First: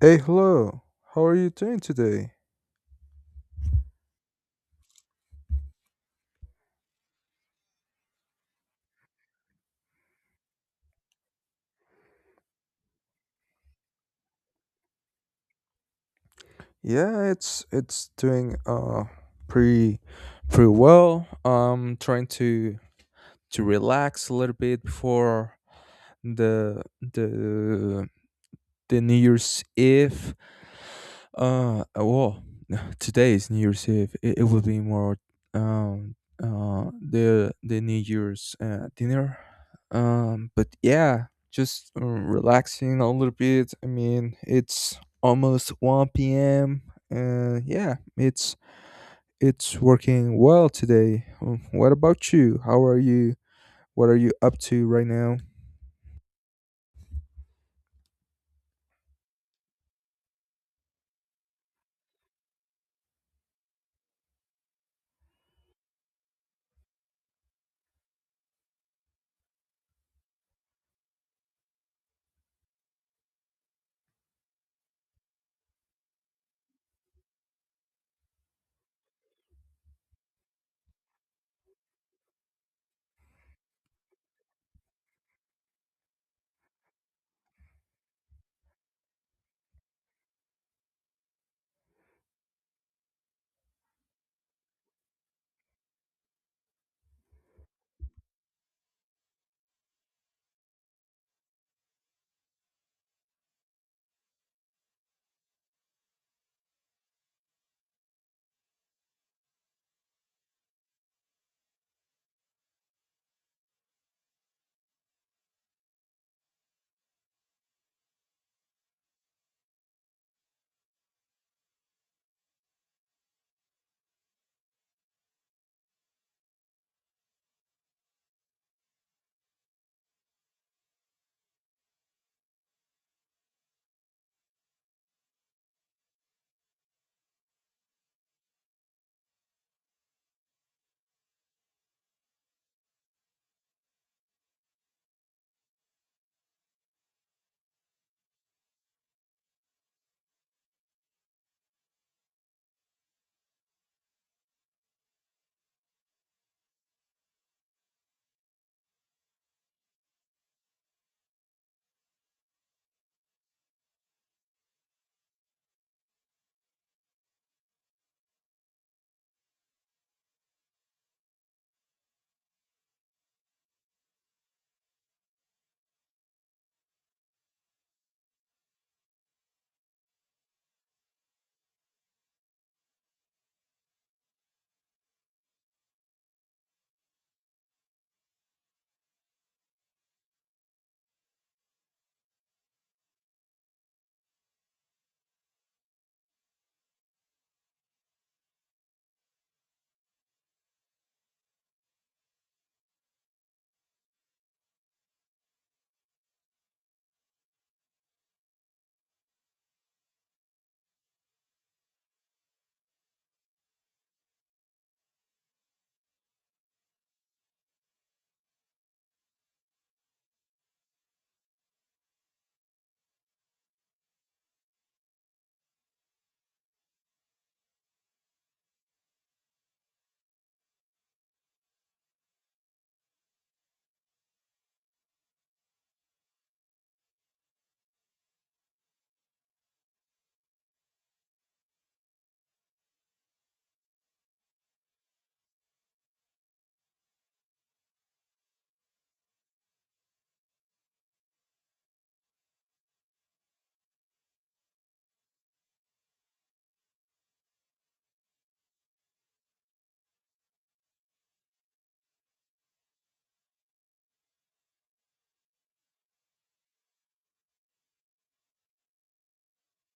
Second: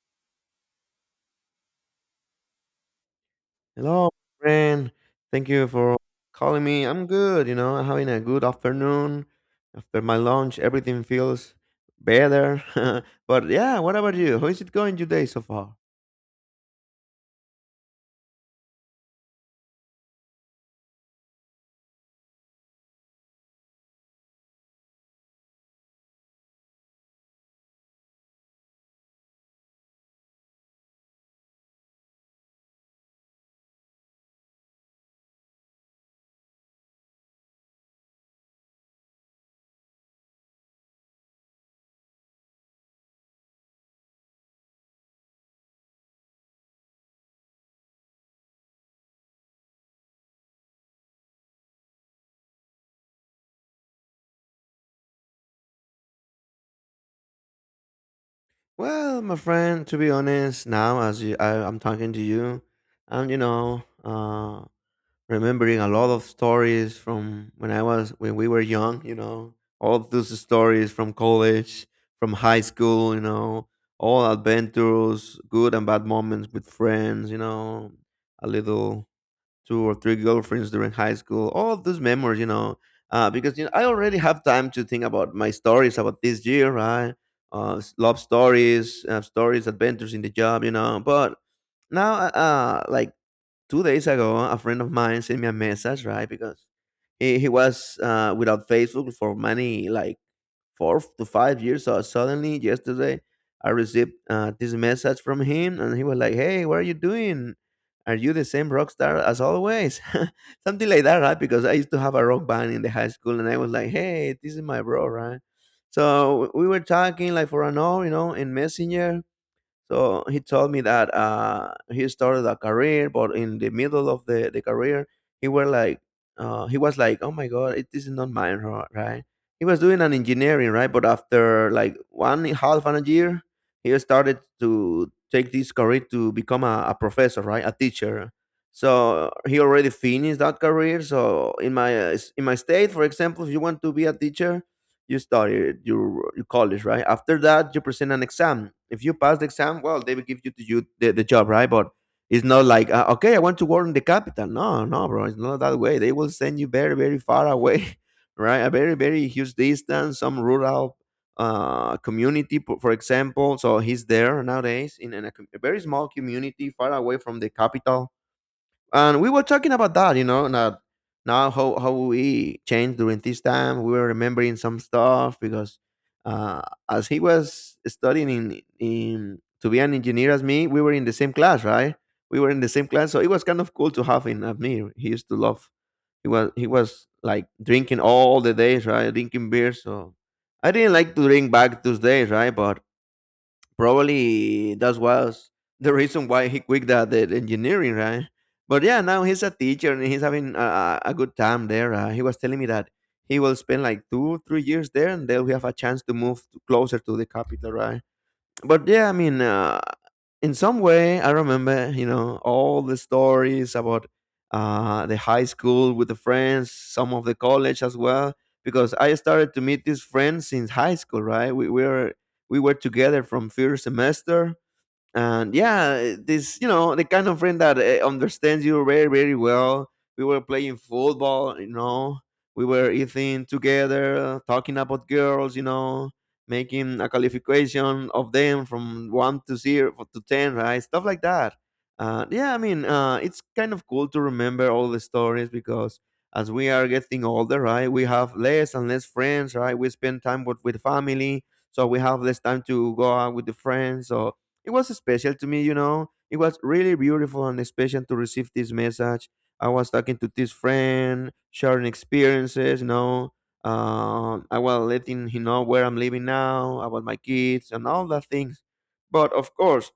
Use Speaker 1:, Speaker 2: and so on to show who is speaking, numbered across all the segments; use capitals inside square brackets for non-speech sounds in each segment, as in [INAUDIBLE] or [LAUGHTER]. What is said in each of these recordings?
Speaker 1: Hey, hello. How are you doing today?
Speaker 2: Hello, friend. Thank you for calling me. I'm good, you know, I'm having a good afternoon. After my lunch, everything feels better. [LAUGHS] But yeah, what about you? How is it going today so far?
Speaker 1: Yeah, it's doing pretty pretty well. I'm trying to relax a little bit before the the the New Year's Eve. Uh, well, [LAUGHS] today is New Year's Eve. It will be more um the New Year's dinner. But yeah, just relaxing a little bit. I mean, it's almost one p.m. and yeah, it's working well today. What about you? How are you? What are you up to right now?
Speaker 2: Well, my friend, to be honest, now as you, I'm talking to you, I'm, you know, remembering a lot of stories from when I was when we were young, you know, all of those stories from college, from high school, you know, all adventures, good and bad moments with friends, you know, a little two or three girlfriends during high school, all of those memories, you know, because you know, I already have time to think about my stories about this year, right? Love stories, stories, adventures in the job, you know, but now like 2 days ago, a friend of mine sent me a message, right? Because he was without Facebook for many, like 4 to 5 years. So suddenly, yesterday, I received this message from him, and he was like, "Hey, what are you doing? Are you the same rock star as always?" [LAUGHS] Something like that, right? Because I used to have a rock band in the high school, and I was like, "Hey, this is my bro, right?" So we were talking like for an hour, you know, in Messenger, so he told me that he started a career, but in the middle of the career, he were like, he was like, oh my god, this is not mine, right? He was doing an engineering, right? But after like one and a half and a year, he started to take this career to become a professor, right? A teacher. So he already finished that career. So in my in my state, for example, if you want to be a teacher, you studied your college, right? After that, you present an exam. If you pass the exam, well, they will give to you the job, right? But it's not like, okay, I want to work in the capital. No, no, bro, it's not that way. They will send you very, very far away, [LAUGHS] right? A very, very huge distance, some rural community, for example. So he's there nowadays in, a very small community far away from the capital, and we were talking about that, you know, that now how we changed during this time. We were remembering some stuff because uh, as he was studying in to be an engineer as me, we were in the same class, right? We were in the same class, so it was kind of cool to have him as me. He used to love. He was like drinking all the days, right? Drinking beer, so I didn't like to drink back those days, right? But probably that was the reason why he quit that the engineering, right? But yeah, now he's a teacher and he's having a good time there. He was telling me that he will spend like two, 3 years there, and they'll have a chance to closer to the capital, right? But yeah, I mean, in some way, I remember, you know, all the stories about the high school with the friends, some of the college as well, because I started to meet these friends since high school, right? We were together from first semester, and yeah, this you know the kind of friend that understands you very very well. We were playing football, you know. We were eating together, talking about girls, you know, making a qualification of them from one to zero to ten, right? Stuff like that. Yeah, I mean, it's kind of cool to remember all the stories because as we are getting older, right, we have less and less friends, right? We spend time with family, so we have less time to go out with the friends. So it was special to me, you know. It was really beautiful and special to receive this message. I was talking to this friend, sharing experiences, you know. I was letting him know where I'm living now, about my kids, and all the things. But of course,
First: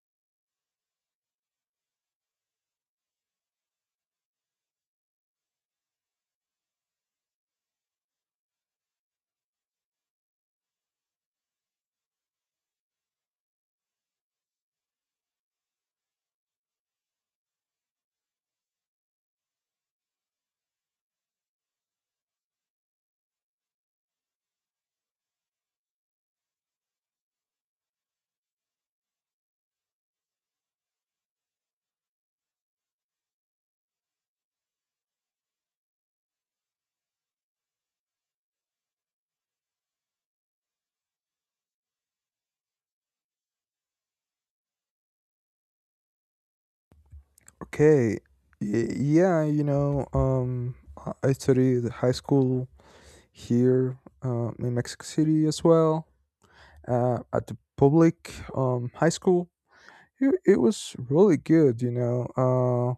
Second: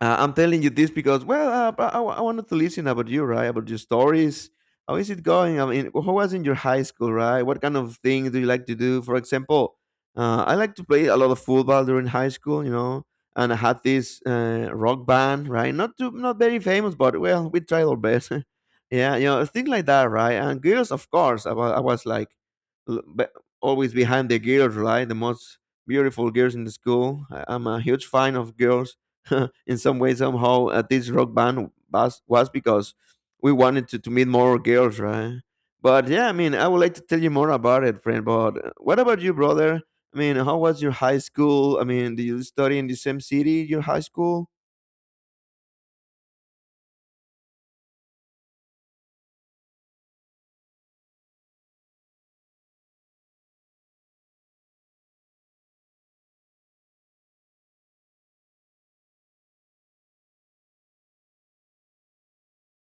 Speaker 2: I'm telling you this because, well, I wanted to listen about you, right? About your stories. How is it going? I mean, who was in your high school, right? What kind of things do you like to do? For example, I like to play a lot of football during high school, you know, and I had this rock band, right? Not too, not very famous, but well, we tried our best. [LAUGHS] Yeah, you know, things like that, right? And girls, of course, I was like l- be- always behind the girls, right? The most beautiful girls in the school. I'm a huge fan of girls [LAUGHS] in some way somehow this rock band was because we wanted to meet more girls, right? But yeah, I mean, I would like to tell you more about it, friend, but what about you, brother? I mean, how was your high school? I mean, did you study in the same city, your high school?
Speaker 1: Okay. Yeah, you know, I studied high school here in Mexico City as well , at the public high school. It was really good, you know. Uh,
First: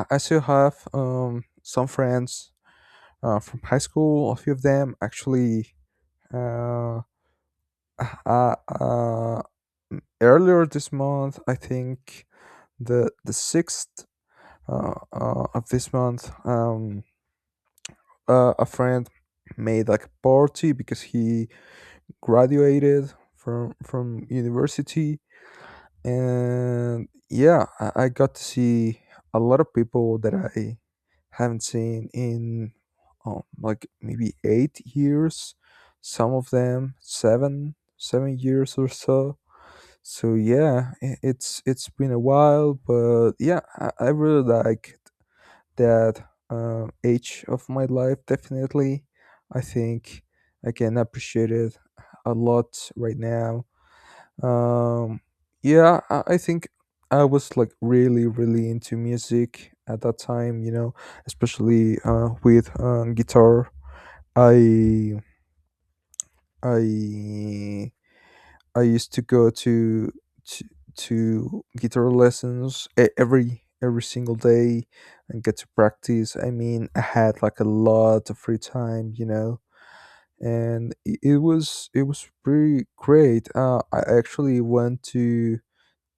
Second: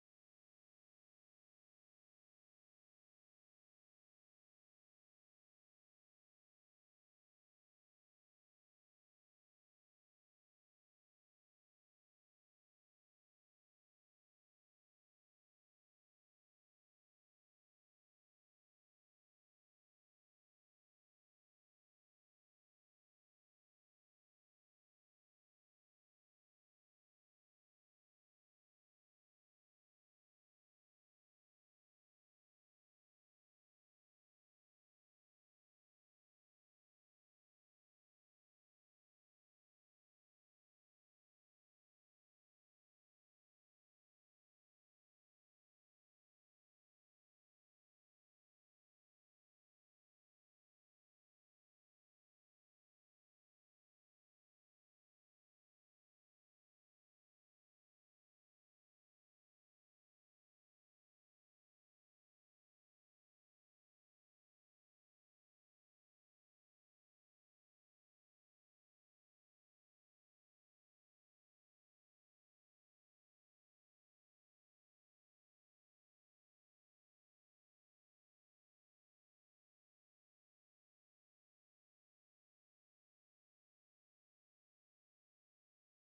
Speaker 1: I, I still have some friends from high school. A few of them actually. Uh, uh, uh, Earlier this month, I think the sixth of this month. A friend made like a party because he graduated from university, and yeah, I got to see a lot of people that I haven't seen in like maybe 8 years, some of them seven years or so. So yeah, it's been a while. But yeah, I really like that age of my life. Definitely, I think I can appreciate it a lot right now. Um, yeah, I think I was like really, really into music at that time. You know, especially with guitar. I I I used to go to, to guitar lessons every single day and get to practice. I mean, I had like a lot of free time, you know, and it was it was pretty great. I actually went to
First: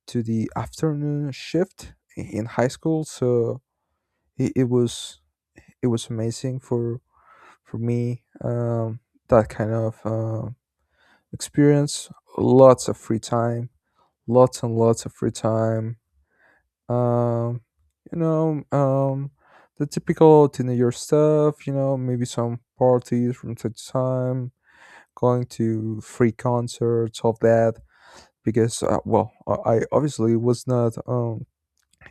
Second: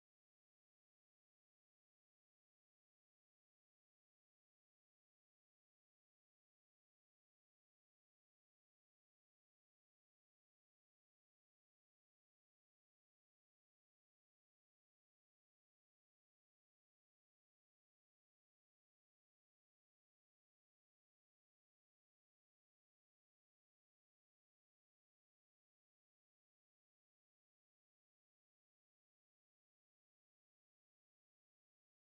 Speaker 1: the afternoon shift in high school, so it, it was amazing for me. That kind of experience, lots of free time, lots and lots of free time. Um, you know, um, the typical teenager stuff. You know, maybe some parties from time to time, going to free concerts, all that. Because well, I obviously was not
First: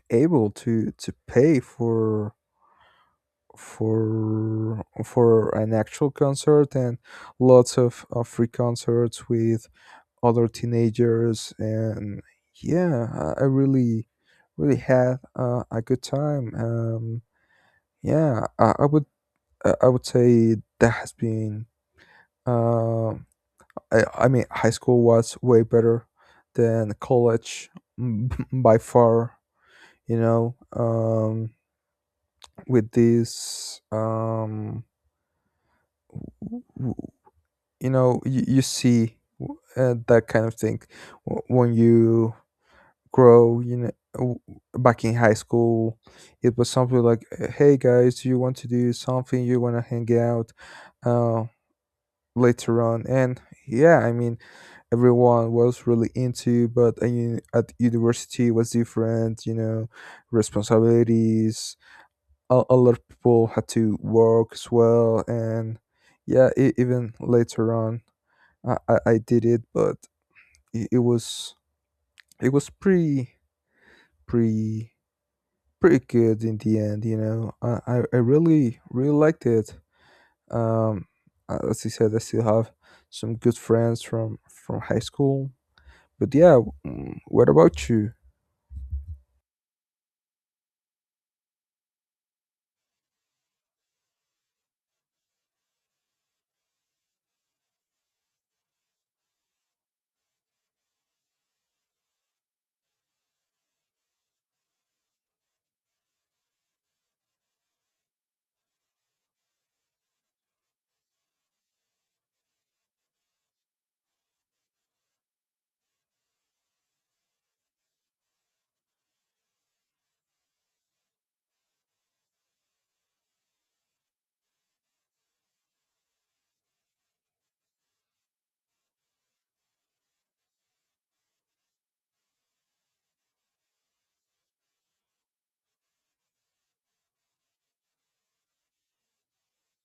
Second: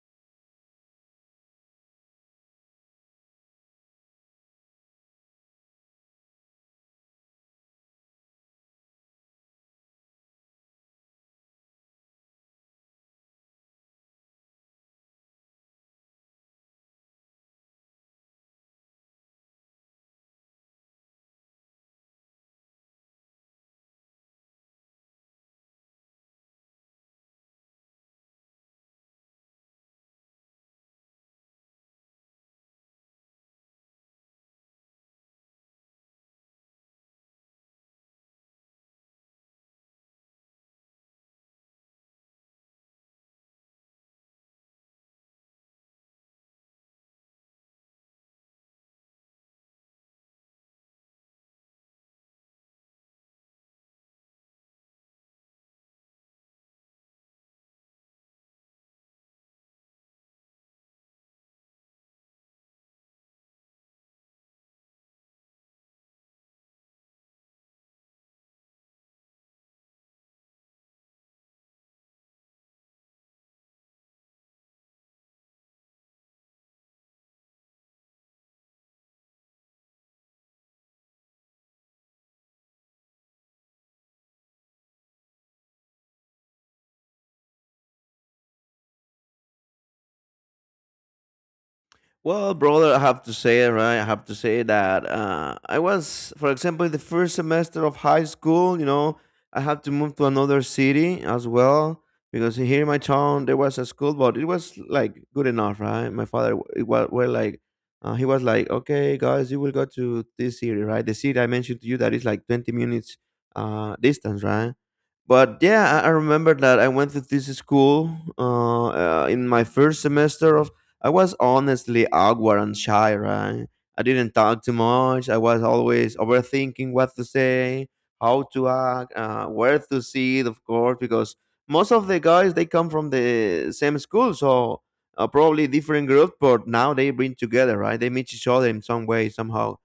Speaker 1: able to pay for an actual concert, and lots of free concerts with other teenagers. And yeah, I really really had a good time. Um yeah i, I would i I would say that has been um I mean high school was way better than college [LAUGHS] by far, you know. Um with this w- w- You know, you see that kind of thing when you grow. You know, back in high school it was something like, "Hey guys, you want to do something? You want to hang out uh, later on?" And yeah, I mean, everyone was really into. But I mean, at university was different, you know. Responsibilities. A lot of people had to work as well. And yeah, even later on, I did it. But it, it was pretty pretty good in the end. You know, I really really liked it. Um, as I said, I still have some good friends from high school. But yeah, mm, what about you?
Speaker 2: Well, brother, I have to say, right? I have to say that I was, for example, in the first semester of high school, you know, I had to move to another city as well because here in my town there was a school, but it was like good enough, right? My father, it was well, like, he was like, okay, guys, you will go to this city, right? The city I mentioned to you that is like 20 minutes distance, right? But yeah, I remember that I went to this school in my first semester of. I was honestly awkward and shy, right? I didn't talk too much. I was always overthinking what to say, how to act, where to sit, of course, because most of the guys they come from the same school, so probably different group, but now they bring together, right? They meet each other in some way, somehow.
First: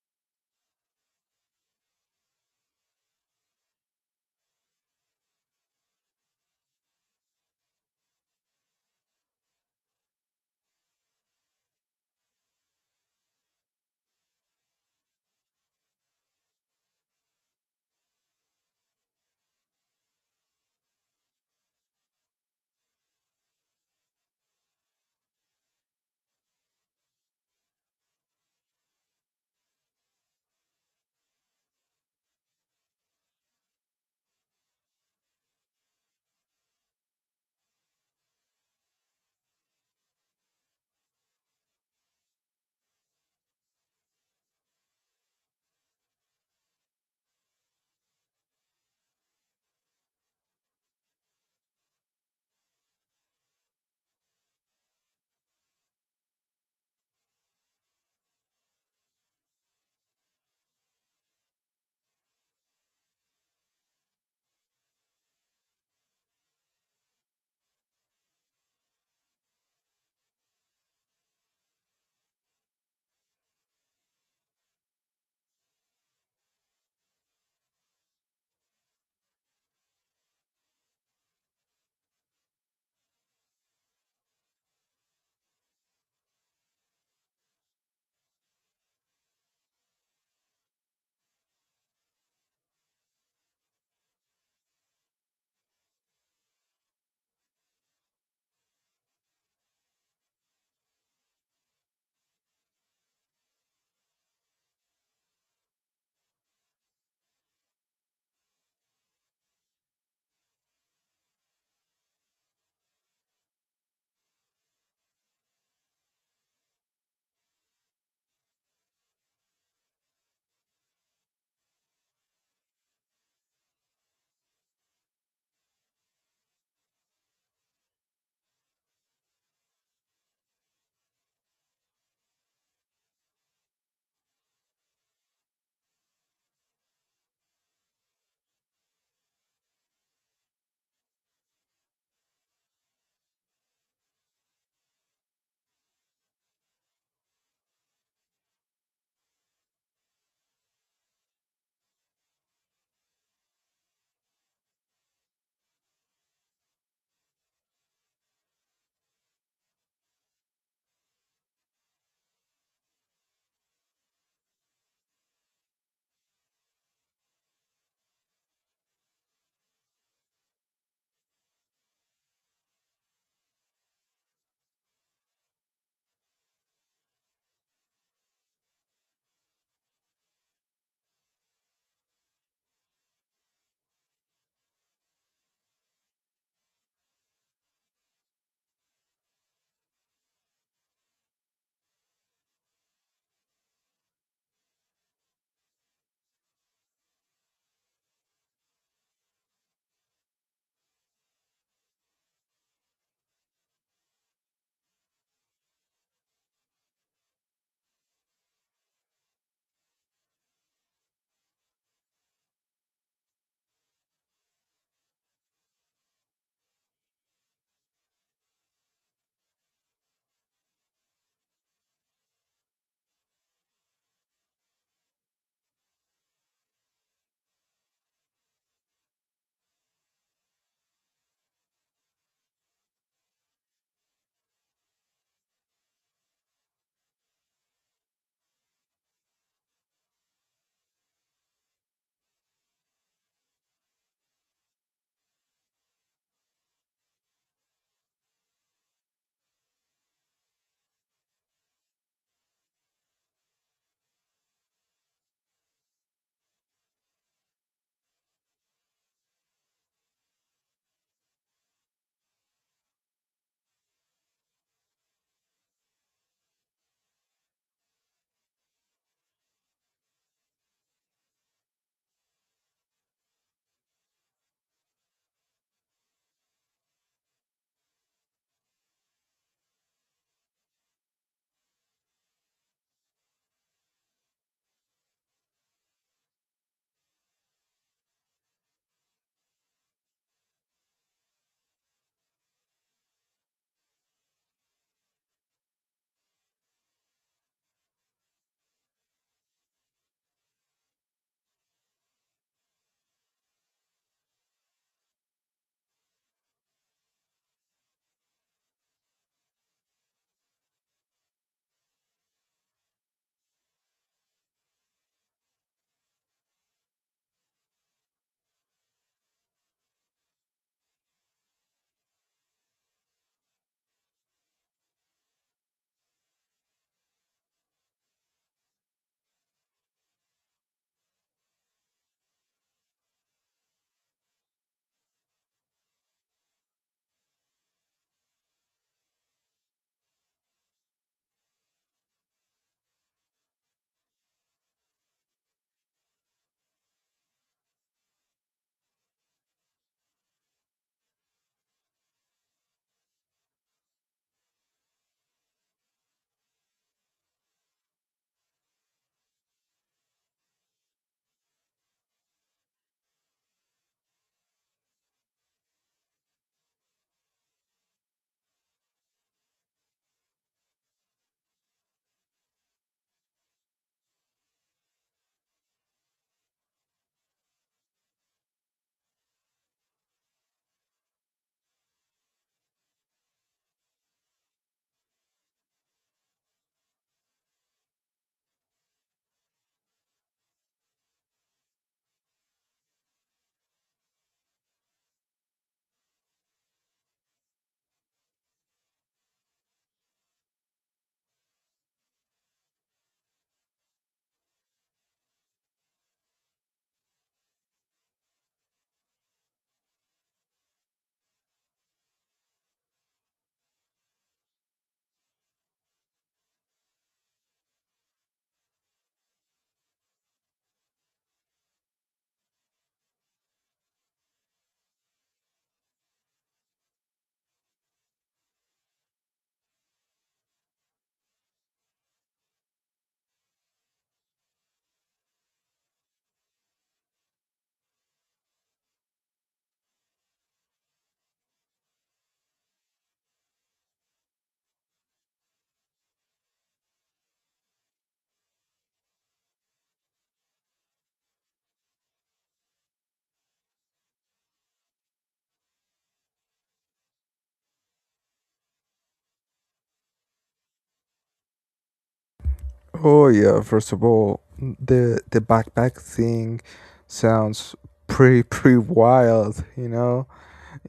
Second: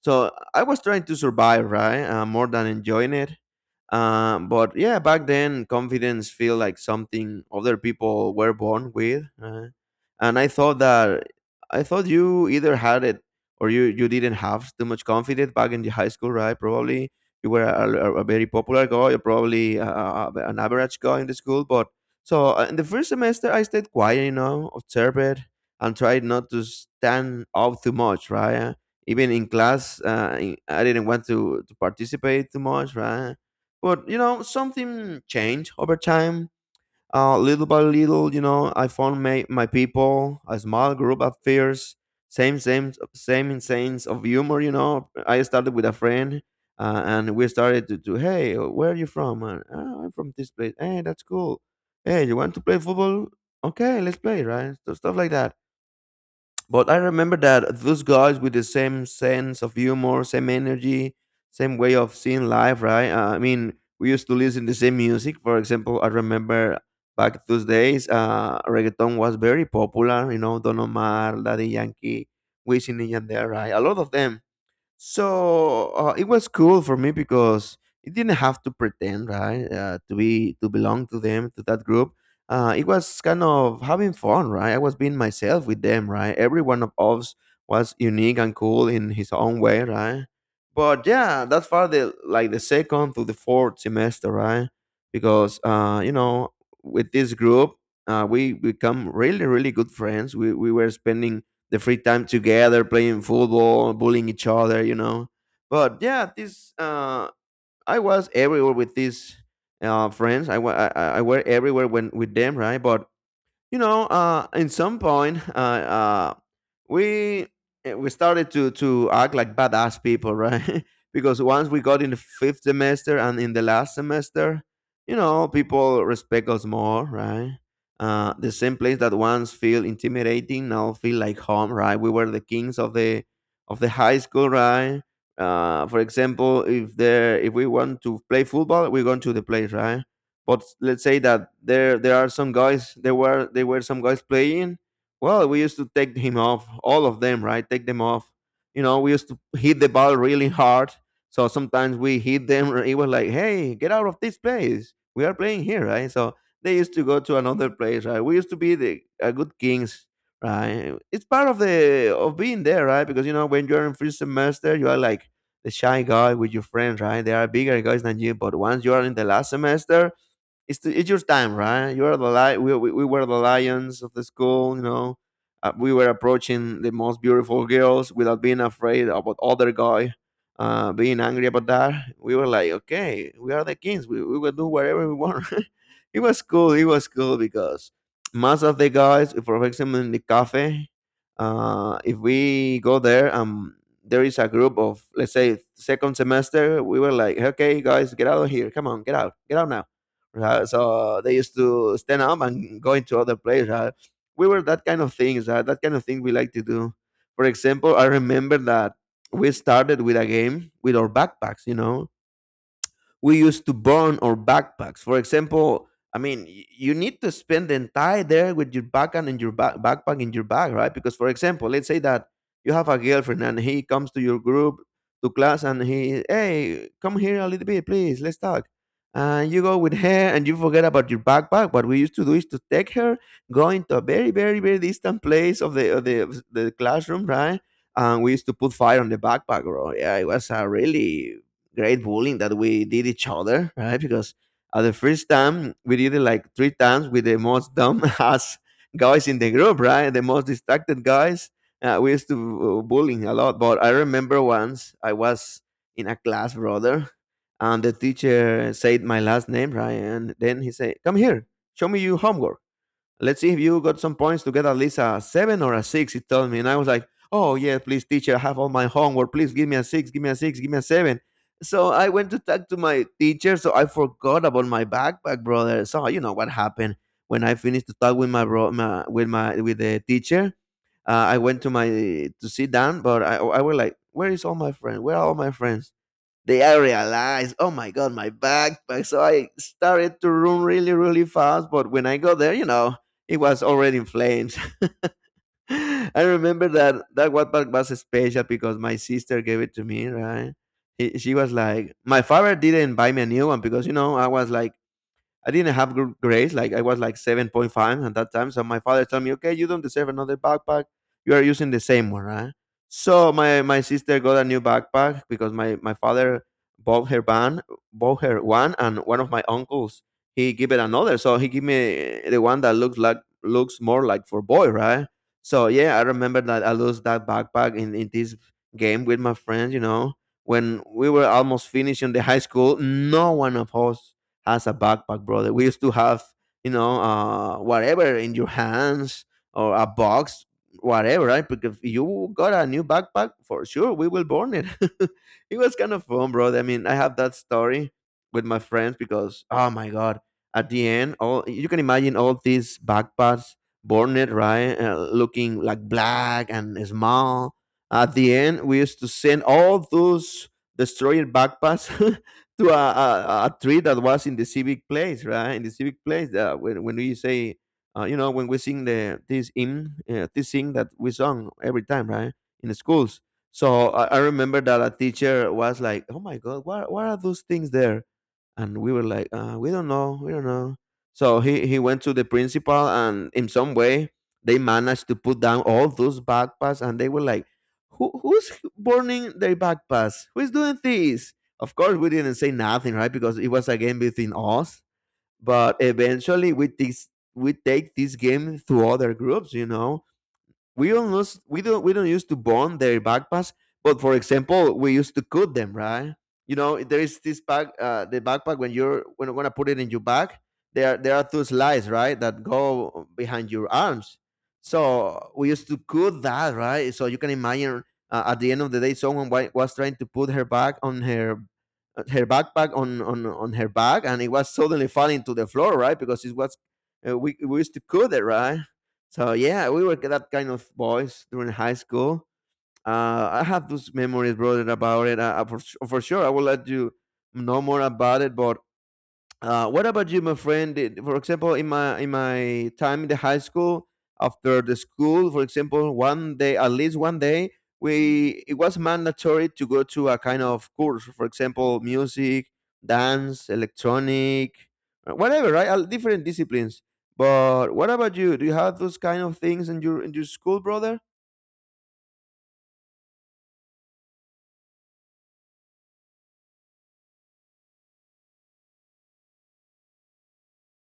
Speaker 2: So I was trying to survive, right? More than enjoying it, but yeah, back then confidence feel like something other people were born with, and I thought you either had it or you didn't have too much confidence back in the high school, right? Probably you were a very popular guy, or probably an average guy in the school. But so in the first semester, I stayed quiet, you know, observed and tried not to stand out too much, right? Even in class, I didn't want to participate too much, right? But you know, something changed over time. Little by little, you know, I found my people, a small group of fears, same insanes of humor. You know, I started with a friend, and we started to hey, where are you from? "Ah, I'm from this place. Hey, that's cool. Hey, you want to play football? Okay, let's play, right? So stuff like that, but I remember that those guys with the same sense of humor, same energy, same way of seeing life, right? I mean, we used to listen the same music. For example, I remember back those days, reggaeton was very popular. You know, Don Omar, Daddy Yankee, Wisin and Yandere, right? A lot of them. So it was cool for me because it didn't have to pretend, right, to be to belong to them to that group. It was kind of having fun, right? I was being myself with them, right? Every one of us was unique and cool in his own way, right? But yeah, that's far the like the second to the fourth semester, right? Because you know, with this group, we become really, really good friends. We were spending the free time together, playing football, bullying each other, you know. But yeah, this I was everywhere with these friends. I, wa- I were everywhere when with them, right? But you know, in some point, we we started to act like badass people, right? [LAUGHS] Because once we got in the fifth semester and in the last semester, you know, people respect us more, right? The same place that once feel intimidating now feel like home, right? We were the kings of the high school, right? For example, if we want to play football, we go to the place, right? But let's say that there are some guys there were some guys playing. Well, we used to take him off, all of them, right? Take them off. You know, we used to hit the ball really hard. So sometimes we hit them, or it was like, hey, get out of this place. We are playing here, right? So they used to go to another place, right? We used to be the good kings, right? It's part of being there, right? Because you know when you're in first semester, you are like the shy guy with your friends, right? There are bigger guys than you, but once you are in the last semester, it's your time, right? You are the li- we were the lions of the school, you know. We were approaching the most beautiful girls without being afraid about other guy being angry about that. We were like, okay, we are the kings. We will do whatever we want. [LAUGHS] It was cool. It was cool because most of the guys, for example, in the cafe, if we go there, there is a group of, let's say, second semester. We were like, okay, guys, get out of here. Come on, get out now. Right, so they used to stand up and go into other players. We were that kind of things. That kind of thing we like to do. For example, I remember that we started with a game with our backpacks. You know, we used to burn our backpacks. For example, I mean, you need to spend the entire day with your backpack and your backpack in your bag, right? Because, for example, let's say that you have a girlfriend and he comes to your group to class and he, hey, come here a little bit, please, let's talk. And you go with her and you forget about your backpack. What we used to do is to take her, go into a very, very, very distant place of the classroom, right? And we used to put fire on the backpack, bro. Yeah, it was a really great bullying that we did each other, right? Because at the first time we did it like three times with the most dumb [LAUGHS] ass guys in the group, right? The most distracted guys. We used to bullying a lot, but I remember once I was in a class, brother, and the teacher said my last name, right? And then he said, "Come here, show me your homework. Let's see if you got some points to get at least a seven or a six." He told me, and I was like, oh yeah, please, teacher, I have all my homework. Please give me a six, give me a six, give me a seven. So I went to talk to my teacher, so I forgot about my backpack, brother. So you know what happened when I finished to talk with my bro, my with the teacher. I went to my to sit down, but I was like, where is all my friends? Where are all my friends? They I realized, oh my god, my backpack. So I started to run really, really fast. But when I got there, you know, it was already in flames. [LAUGHS] I remember that that backpack was special because my sister gave it to me, right? She was like, my father didn't buy me a new one because you know I was like I didn't have good grades. Like I was like 7.5 at that time. So my father told me, okay, you don't deserve another backpack. You are using the same one, right? So my sister got a new backpack because my father bought her one, and one of my uncles he gave it another. So he gave me the one that looks more like for boy, right? So yeah, I remember that I lost that backpack in this game with my friends. You know, when we were almost finishing the high school, no one of us has a backpack, brother. We used to have, you know, whatever in your hands or a box, whatever, right? Because if you got a new backpack, for sure, we will burn it. [LAUGHS] It was kind of fun, brother. I mean, I have that story with my friends because, oh my God, at the end, all you can imagine all these backpacks burned, right? Looking like black and small. At the end, we used to send all those destroyed backpacks [LAUGHS] to a tree that was in the civic place, right? In the civic place, when we say, you know, when we sing the this hymn, this thing that we sung every time, right, in the schools. So I remember that a teacher was like, "Oh my God, what are those things there?" And we were like, "We don't know, we don't know." So he went to the principal, and in some way they managed to put down all those backpacks, and they were like. Who's burning their backpacks? Who's doing this? Of course, we didn't say nothing, right? Because it was a game between us. But eventually, we take this game to other groups. You know, we don't use to bond their backpacks, but for example we used to cut them, right? You know, there is this bag, the backpack, when you're gonna put it in your bag, there are two slides, right, that go behind your arms. So we used to cut that, right? So you can imagine, at the end of the day someone was trying to put her bag on her, her backpack on her bag, and it was suddenly falling to the floor, right? Because it was we used to cut it, right? So yeah, we were that kind of boys during high school. I have those memories, brother, about it. For sure, I will let you know more about it. But what about you, my friend? For example, in my time in the high school, after the school, for example, one day at least one day, we it was mandatory to go to a kind of course. For example, music, dance, electronic, whatever, right? Different disciplines. But what about you? Do you have those kind of things in your school, brother?
Speaker 1: Oh yeah, first of all, the backpack thing sounds pretty [LAUGHS] pretty wild. You know,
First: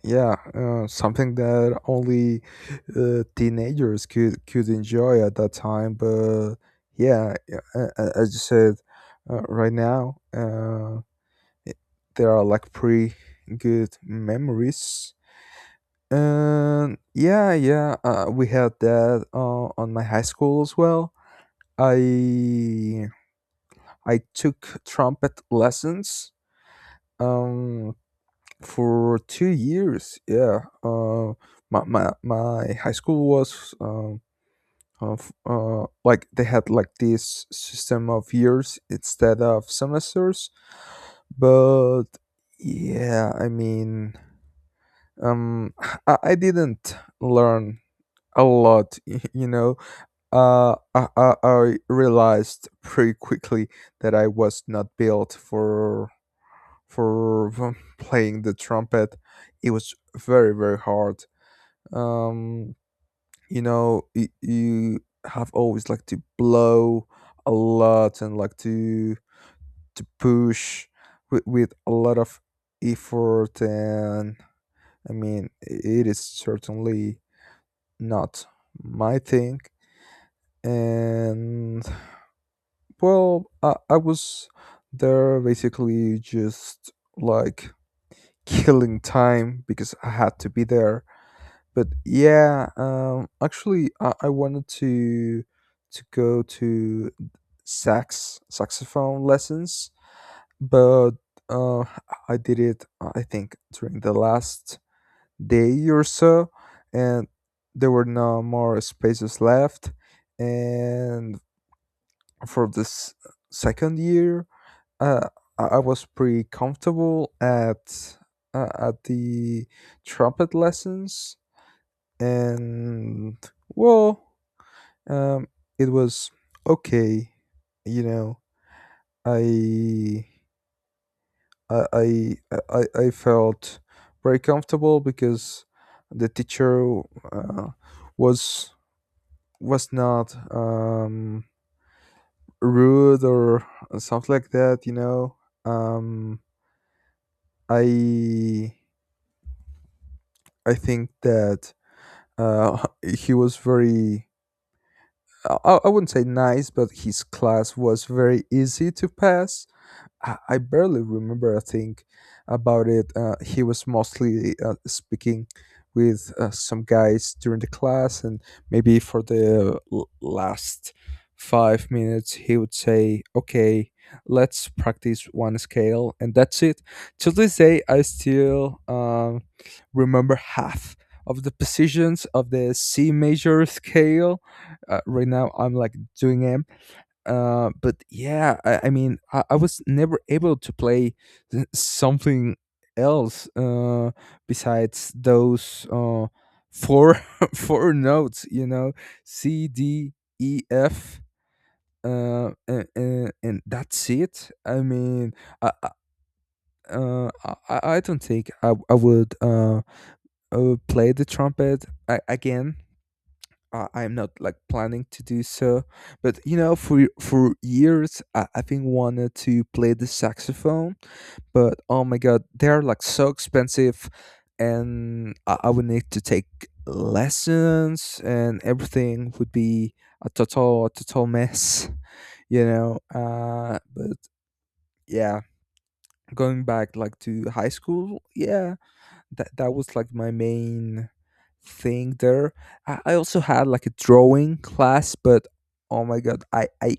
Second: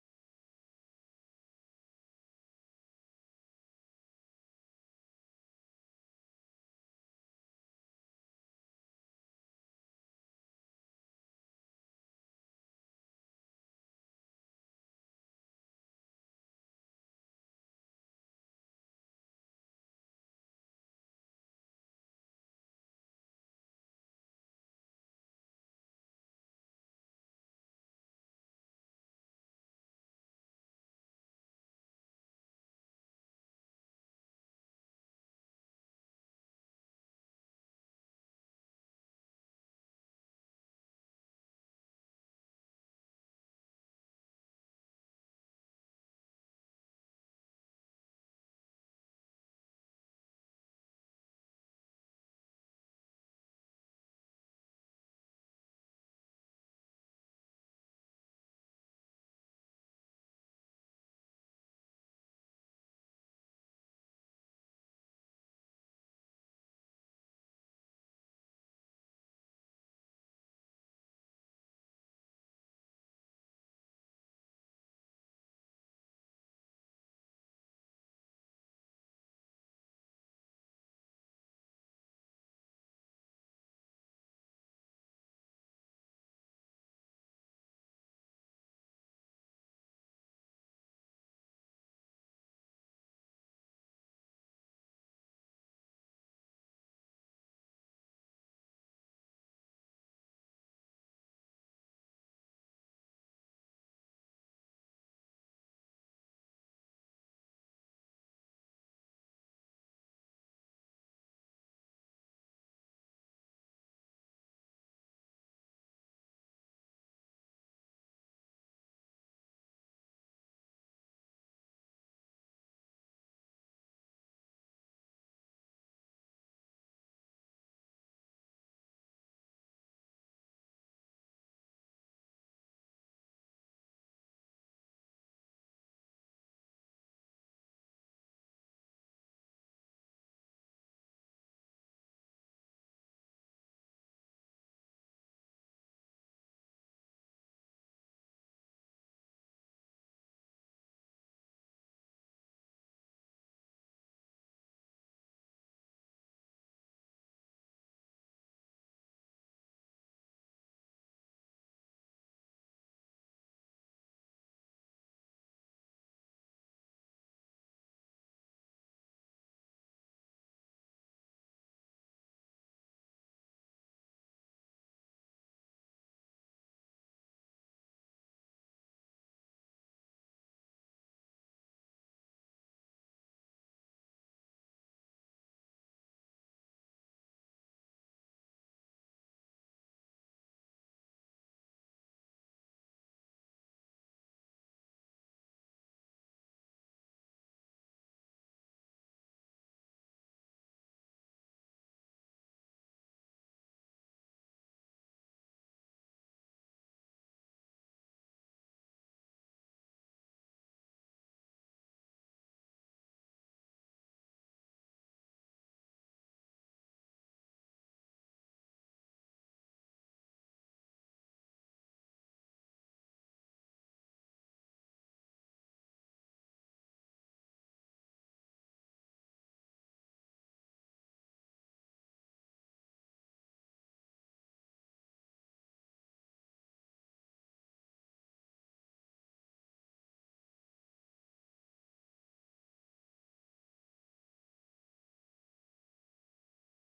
Speaker 1: yeah, something that only teenagers could enjoy at that time. But yeah, yeah, as you said, right now it- there are like pretty good memories. And yeah, yeah, we had that on my high school as well. I I took trumpet lessons. Um, for 2 years. Yeah, my high school was of like they had like this system of years instead of semesters. But yeah, I mean, um, [SIGHS] I didn't learn a lot. [LAUGHS] You know, I realized pretty quickly that I was not built for [LAUGHS] playing the trumpet. It was very very hard. um you know, you have always like to blow a lot and like to push with a lot of effort. And I mean, it is certainly not my thing. And well, I was there basically just like killing time because I had to be there. But yeah, actually, I wanted to go to saxophone lessons, but uh, I did it. I think during the last day or so, and there were no more spaces left. And for this second year, uh, I was pretty comfortable at the trumpet lessons. And well, um it was okay, you know. I i i i, I felt very comfortable because the teacher uh, was not rude or something like that, you know. Um i i think that uh [LAUGHS] he was very, I wouldn't say nice, but his class was very easy to pass. I barely remember a thing about it. He was mostly speaking with some guys during the class, and maybe for the last 5 minutes, he would say, "Okay, let's practice one scale," and that's it. To this day, I still remember half of the positions of the C major scale. Right now, I'm like doing but yeah, I mean, I was never able to play [LAUGHS] something else besides those four [LAUGHS] four notes. You know, C, D, E, F, and that's it. I mean, I I- I don't think I would play the trumpet I again. I am not like planning to do so, but you know, for years, I've been wanted to play the saxophone, but oh my god, they're like so expensive, and I would need to take lessons, and everything would be a total mess, [LAUGHS] you know. But yeah, going back like to high school, yeah, that was like my main thing there. I also had like a drawing class, but oh my god,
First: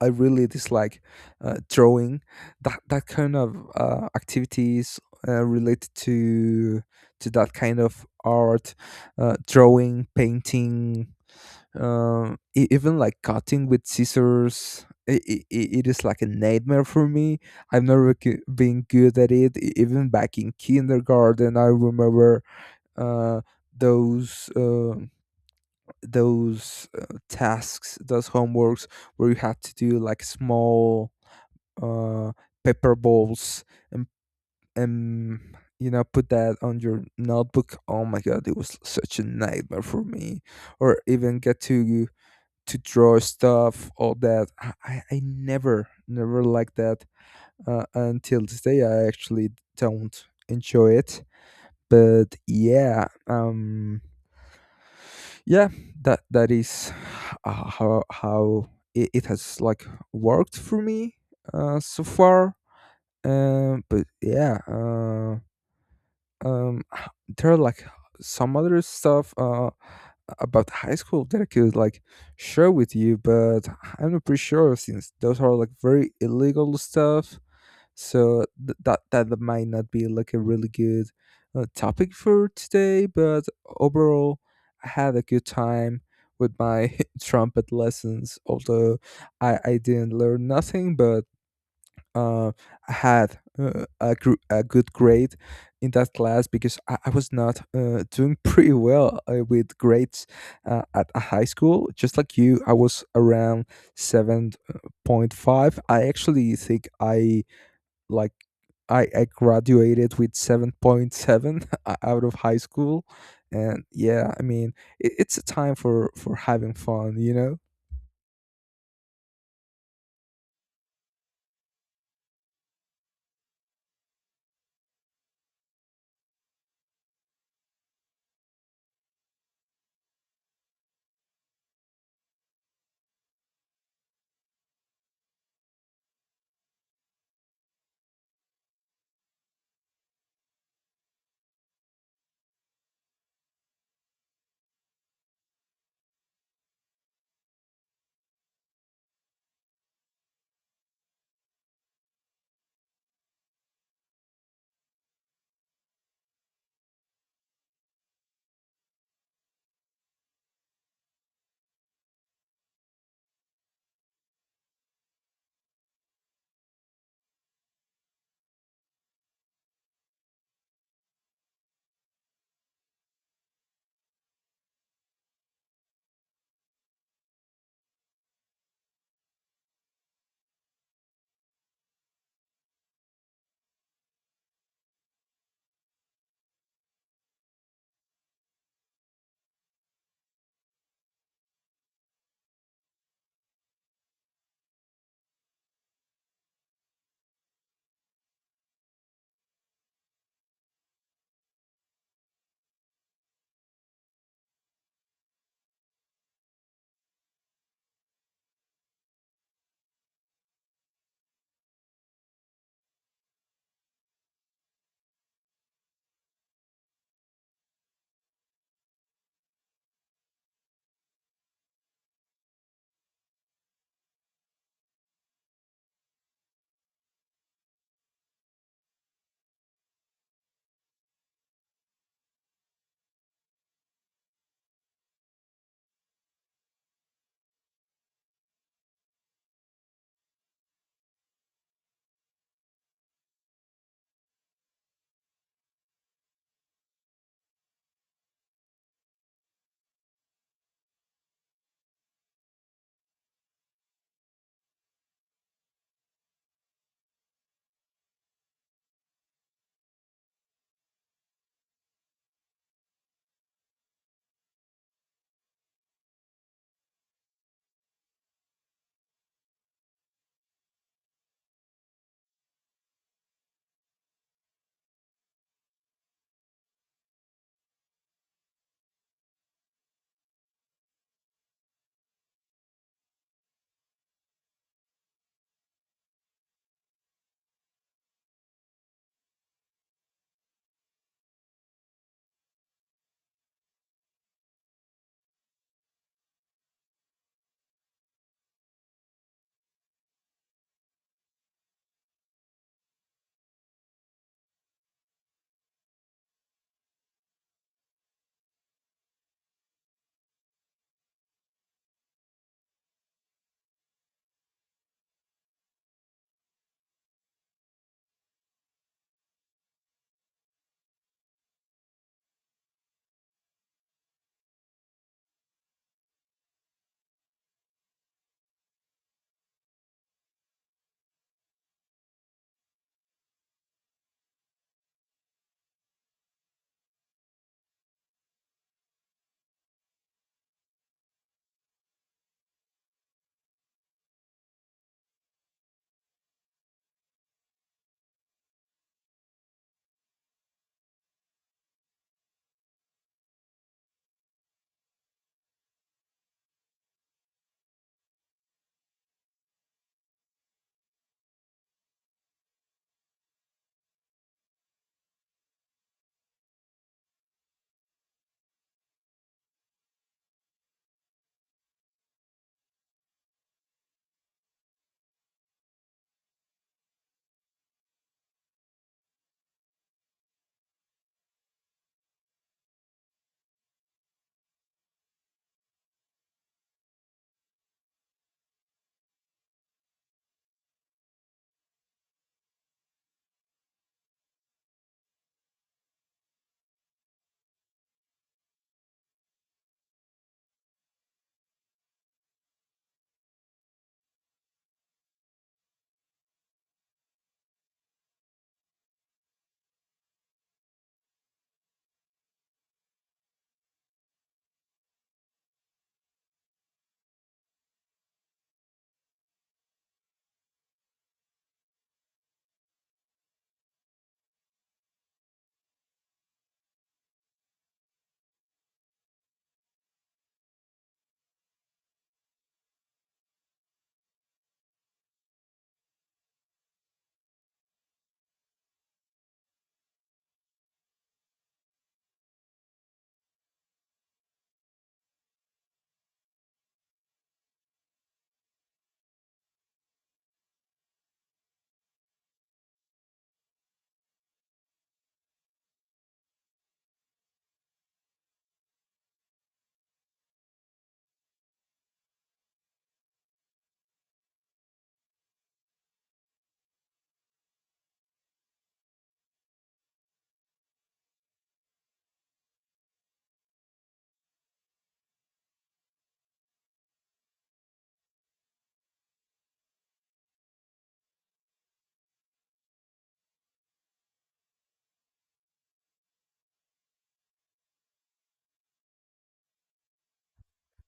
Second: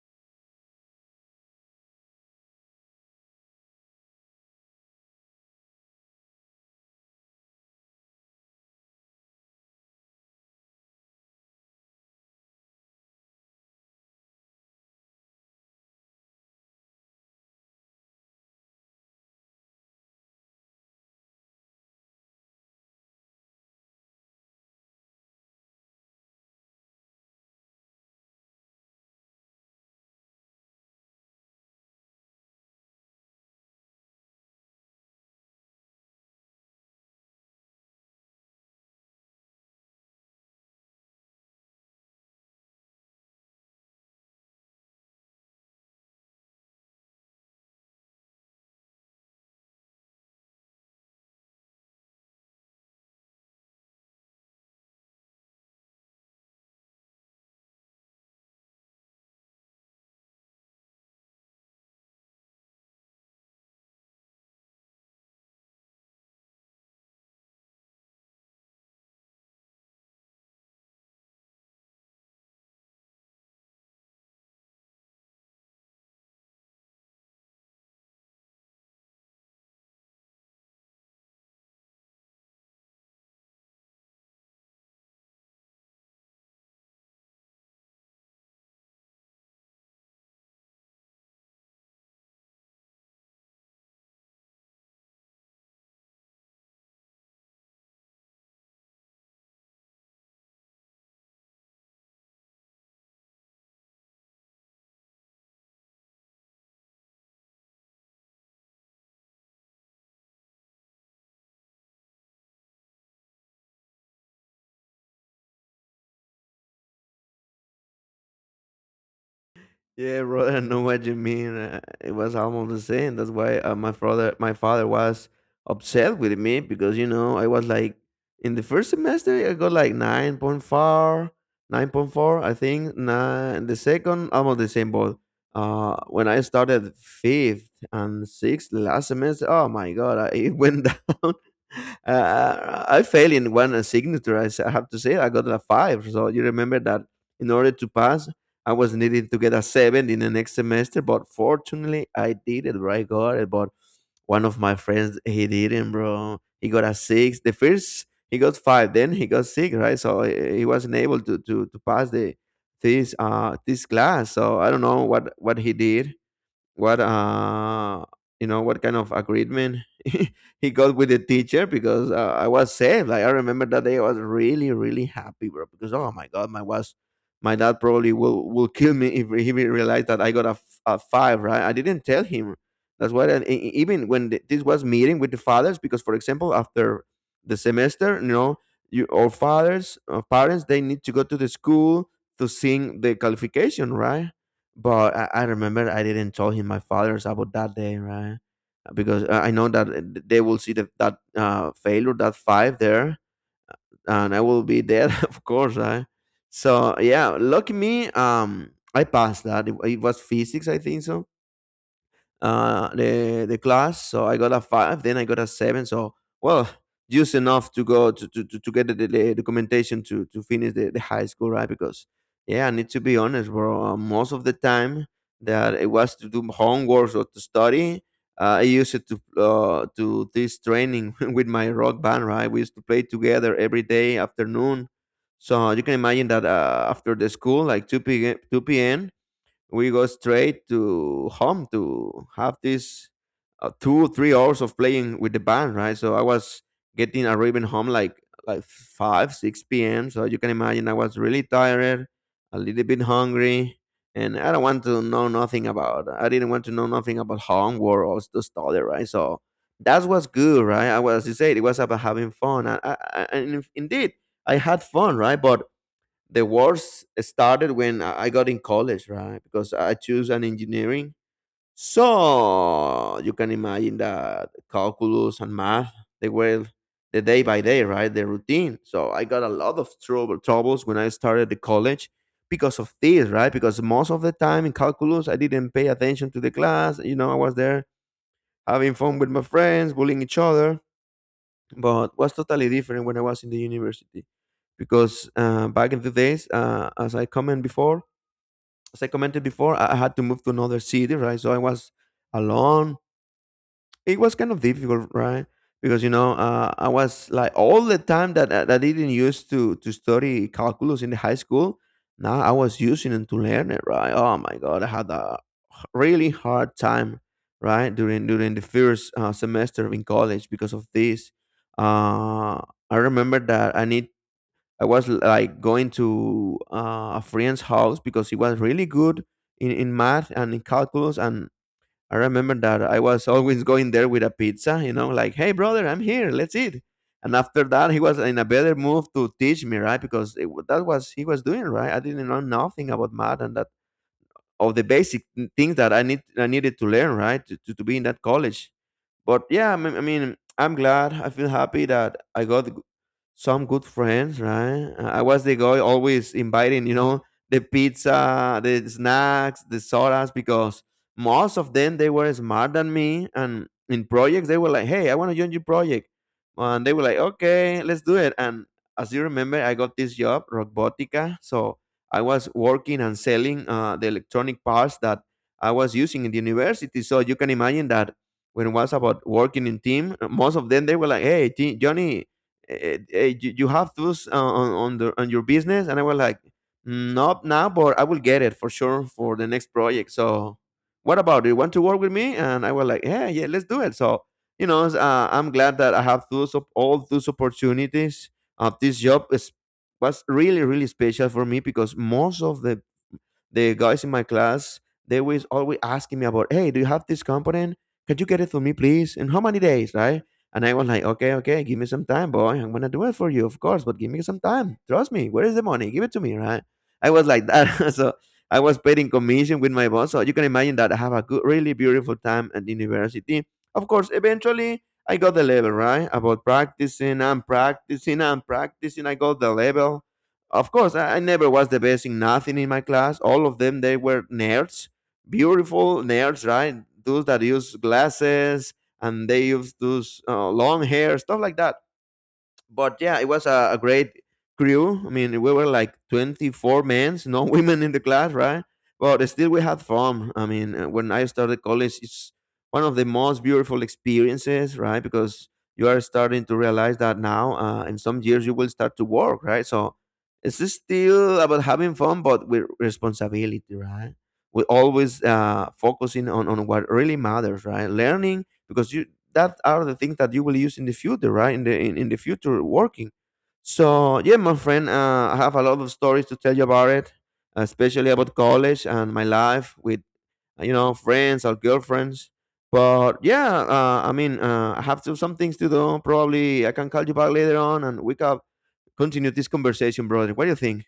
Speaker 1: I really dislike drawing. That kind of activities related to that kind of art, drawing, painting, even like cutting with scissors, it is like a nightmare for me. I've never been good at it. E- even back in kindergarten, I remember uh, those uh, those tasks, those homeworks where you had to do like small uh, paper balls, and and you know, put that on your notebook. Oh my god, it was such a nightmare for me. Or even get to draw stuff, all that. I never, never liked that until today. I actually don't enjoy it. But yeah, yeah, that is how it has like worked for me so far. But yeah, Um, [SIGHS] h- there are like some other stuff about high school that I could like share with you, but I'm not pretty sure since those are like very illegal stuff. So that that might not be like a really good topic for today. But overall, I had a good time with my [LAUGHS] trumpet lessons. Although I didn't learn nothing, but uh, had a good grade in that class because I was not doing [LAUGHS] pretty well with grades at a high school. Just like you, I was around 7.5. I actually think I like. I graduated with 7.7 [LAUGHS] out of high school. And yeah, I mean, it's a time for having fun, you know.
Speaker 2: Yeah, bro, [LAUGHS] I know what you mean. It was almost the same. That's why my father was upset with me because you know I was like in the first semester I got like 9.4, 9.4. I think. Nine. The second, almost the same. But when I started fifth and sixth last semester, oh my god, [LAUGHS] it went [LAUGHS] down. I failed in one signature. I have to say I got a five. So you remember that in order to pass I was needing to get a seven in the next semester, but fortunately I did it, right? Got it. But one of my friends, he didn't, bro. He got a six. The first he got five, then he got six, right? So he wasn't able to, pass the this this class. So I don't know what he did, what you know, what kind of agreement [LAUGHS] he got with the teacher because I was saved. Like I remember that day, I was really really happy, bro. Because oh my god, my dad probably will kill me [LAUGHS] if he realized that I got a five. Right? I didn't tell him. That's why. And even when this was meeting with the fathers, because for example, after the semester, you know, you or fathers or parents, they need to go to the school to sing the qualification, right? But I remember I didn't tell him my father's about that day, right? Because I know that they will see that failure, that five there, and I will be there, [LAUGHS] of course, right? So yeah, lucky me, I passed that. It was physics, I think so the class. So I got a five, then I got a seven. So well, just enough to go to get the documentation to finish the high school, right? Because yeah, I need to be honest, bro. Most of the time that it was to do homework or to study, I used it to this training [LAUGHS] with my rock band, right? We used to play together every day afternoon. So you can imagine that after the school, like 2 p.m., 2 p.m., we go straight to home to have this 2 3 hours of playing with the band, right? So I was getting arriving home like 5 6 p.m. So you can imagine I was really tired, a little bit hungry, and I didn't want to know nothing about homework or to study, right? So that was good, right? I was, as you said, it was about having fun. And indeed I had fun, right? But the worst started when I got in college, right? Because I choose an engineering. So you can imagine that calculus and math, they were the day by day, right? The routine. So I got a lot of troubles when I started the college because of this, right? Because most of the time in calculus I didn't pay attention to the class. You know, I was there having fun with my friends, bullying each other. But was totally different when I was in the university because back in the days, as I commented before, I had to move to another city, right? So I was alone. It was kind of difficult, right? Because you know, I was like all the time that that I didn't use to study calculus in the high school. Now I was using it to learn it, right? Oh my god, I had a really hard time, right? During the first semester in college because of this. Uh, I remember that I was like going to a friend's house because he was really good in math and in calculus. And I remember that I was [LAUGHS] always going there with a pizza, you know, like, hey, brother, I'm here, let's eat. And after that, he was in a better move to teach me, right? Because that was he was doing, right? I didn't know nothing about math and that of the basic things that I needed to learn, right, to be in that college. But yeah, I mean, I'm glad. I feel happy that I got some good friends, right? I was the guy always inviting, you know, the pizza, the snacks, the sodas, because most of them they were smarter than me, and in projects they were like, "Hey, I want to join your project," and they were like, "Okay, let's do it." And as you remember, I got this job, Robotica, so I was working and selling the electronic parts that I was using in the university. So you can imagine that when it was about working in team, most of them they were like, "Hey, Johnny, you have those on, on your business." And I was like, "Mm, not now, but I will get it for sure for the next project. So what about it? You want to work with me?" And I was like, "Yeah, yeah, let's do it." So you know, I'm glad that I have all those opportunities. This was really really special for me, because most of the guys in my class, they was always asking me about, "Hey, do you have this component? Can you get it for me, please? In how many days, right?" And I was like, "Okay, okay, give me some time, boy, I'm gonna do it for you, of course, but give me some time. Trust me. Where is the money? Give it to me, right?" I was like that. [LAUGHS] So I was paid in commission with my boss, so you can imagine that I have a good, really beautiful time at university. Of course, eventually I got the level, right? About practicing and practicing and practicing, I got the level. Of course, I never was the best in nothing in my class. All of them, they were nerds, beautiful nerds, right? Those that use glasses, and they use those long hair, stuff like that. But yeah, it was a great crew. I mean, we were like 24 men, no [LAUGHS] women in the class, right? But still, we had fun. I mean, when I started college, it's one of the most beautiful experiences, right? Because you are starting to realize that now, in some years, you will start to work, right? So it's just still about having fun, but with responsibility, right? We're always focusing on what really matters, right? Learning, because you, that are the things that you will use in the future, right? In the, in the future working. So yeah, my friend, I have a lot of stories to tell you about it, especially about college and my life with you know, friends or girlfriends. But yeah, I mean, I have to, some things to do. Probably I can call you back later on and we can continue this conversation, brother. What do you think?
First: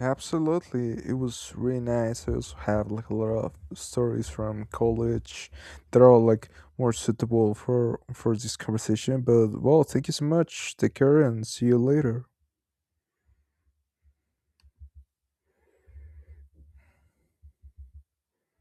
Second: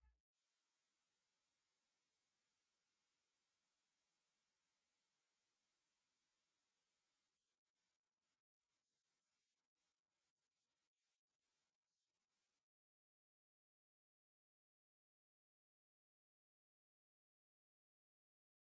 Speaker 1: Absolutely, it was really nice. I also have like a lot of stories from college that are like more suitable for this conversation. But well, thank you so much. Take care and see you later.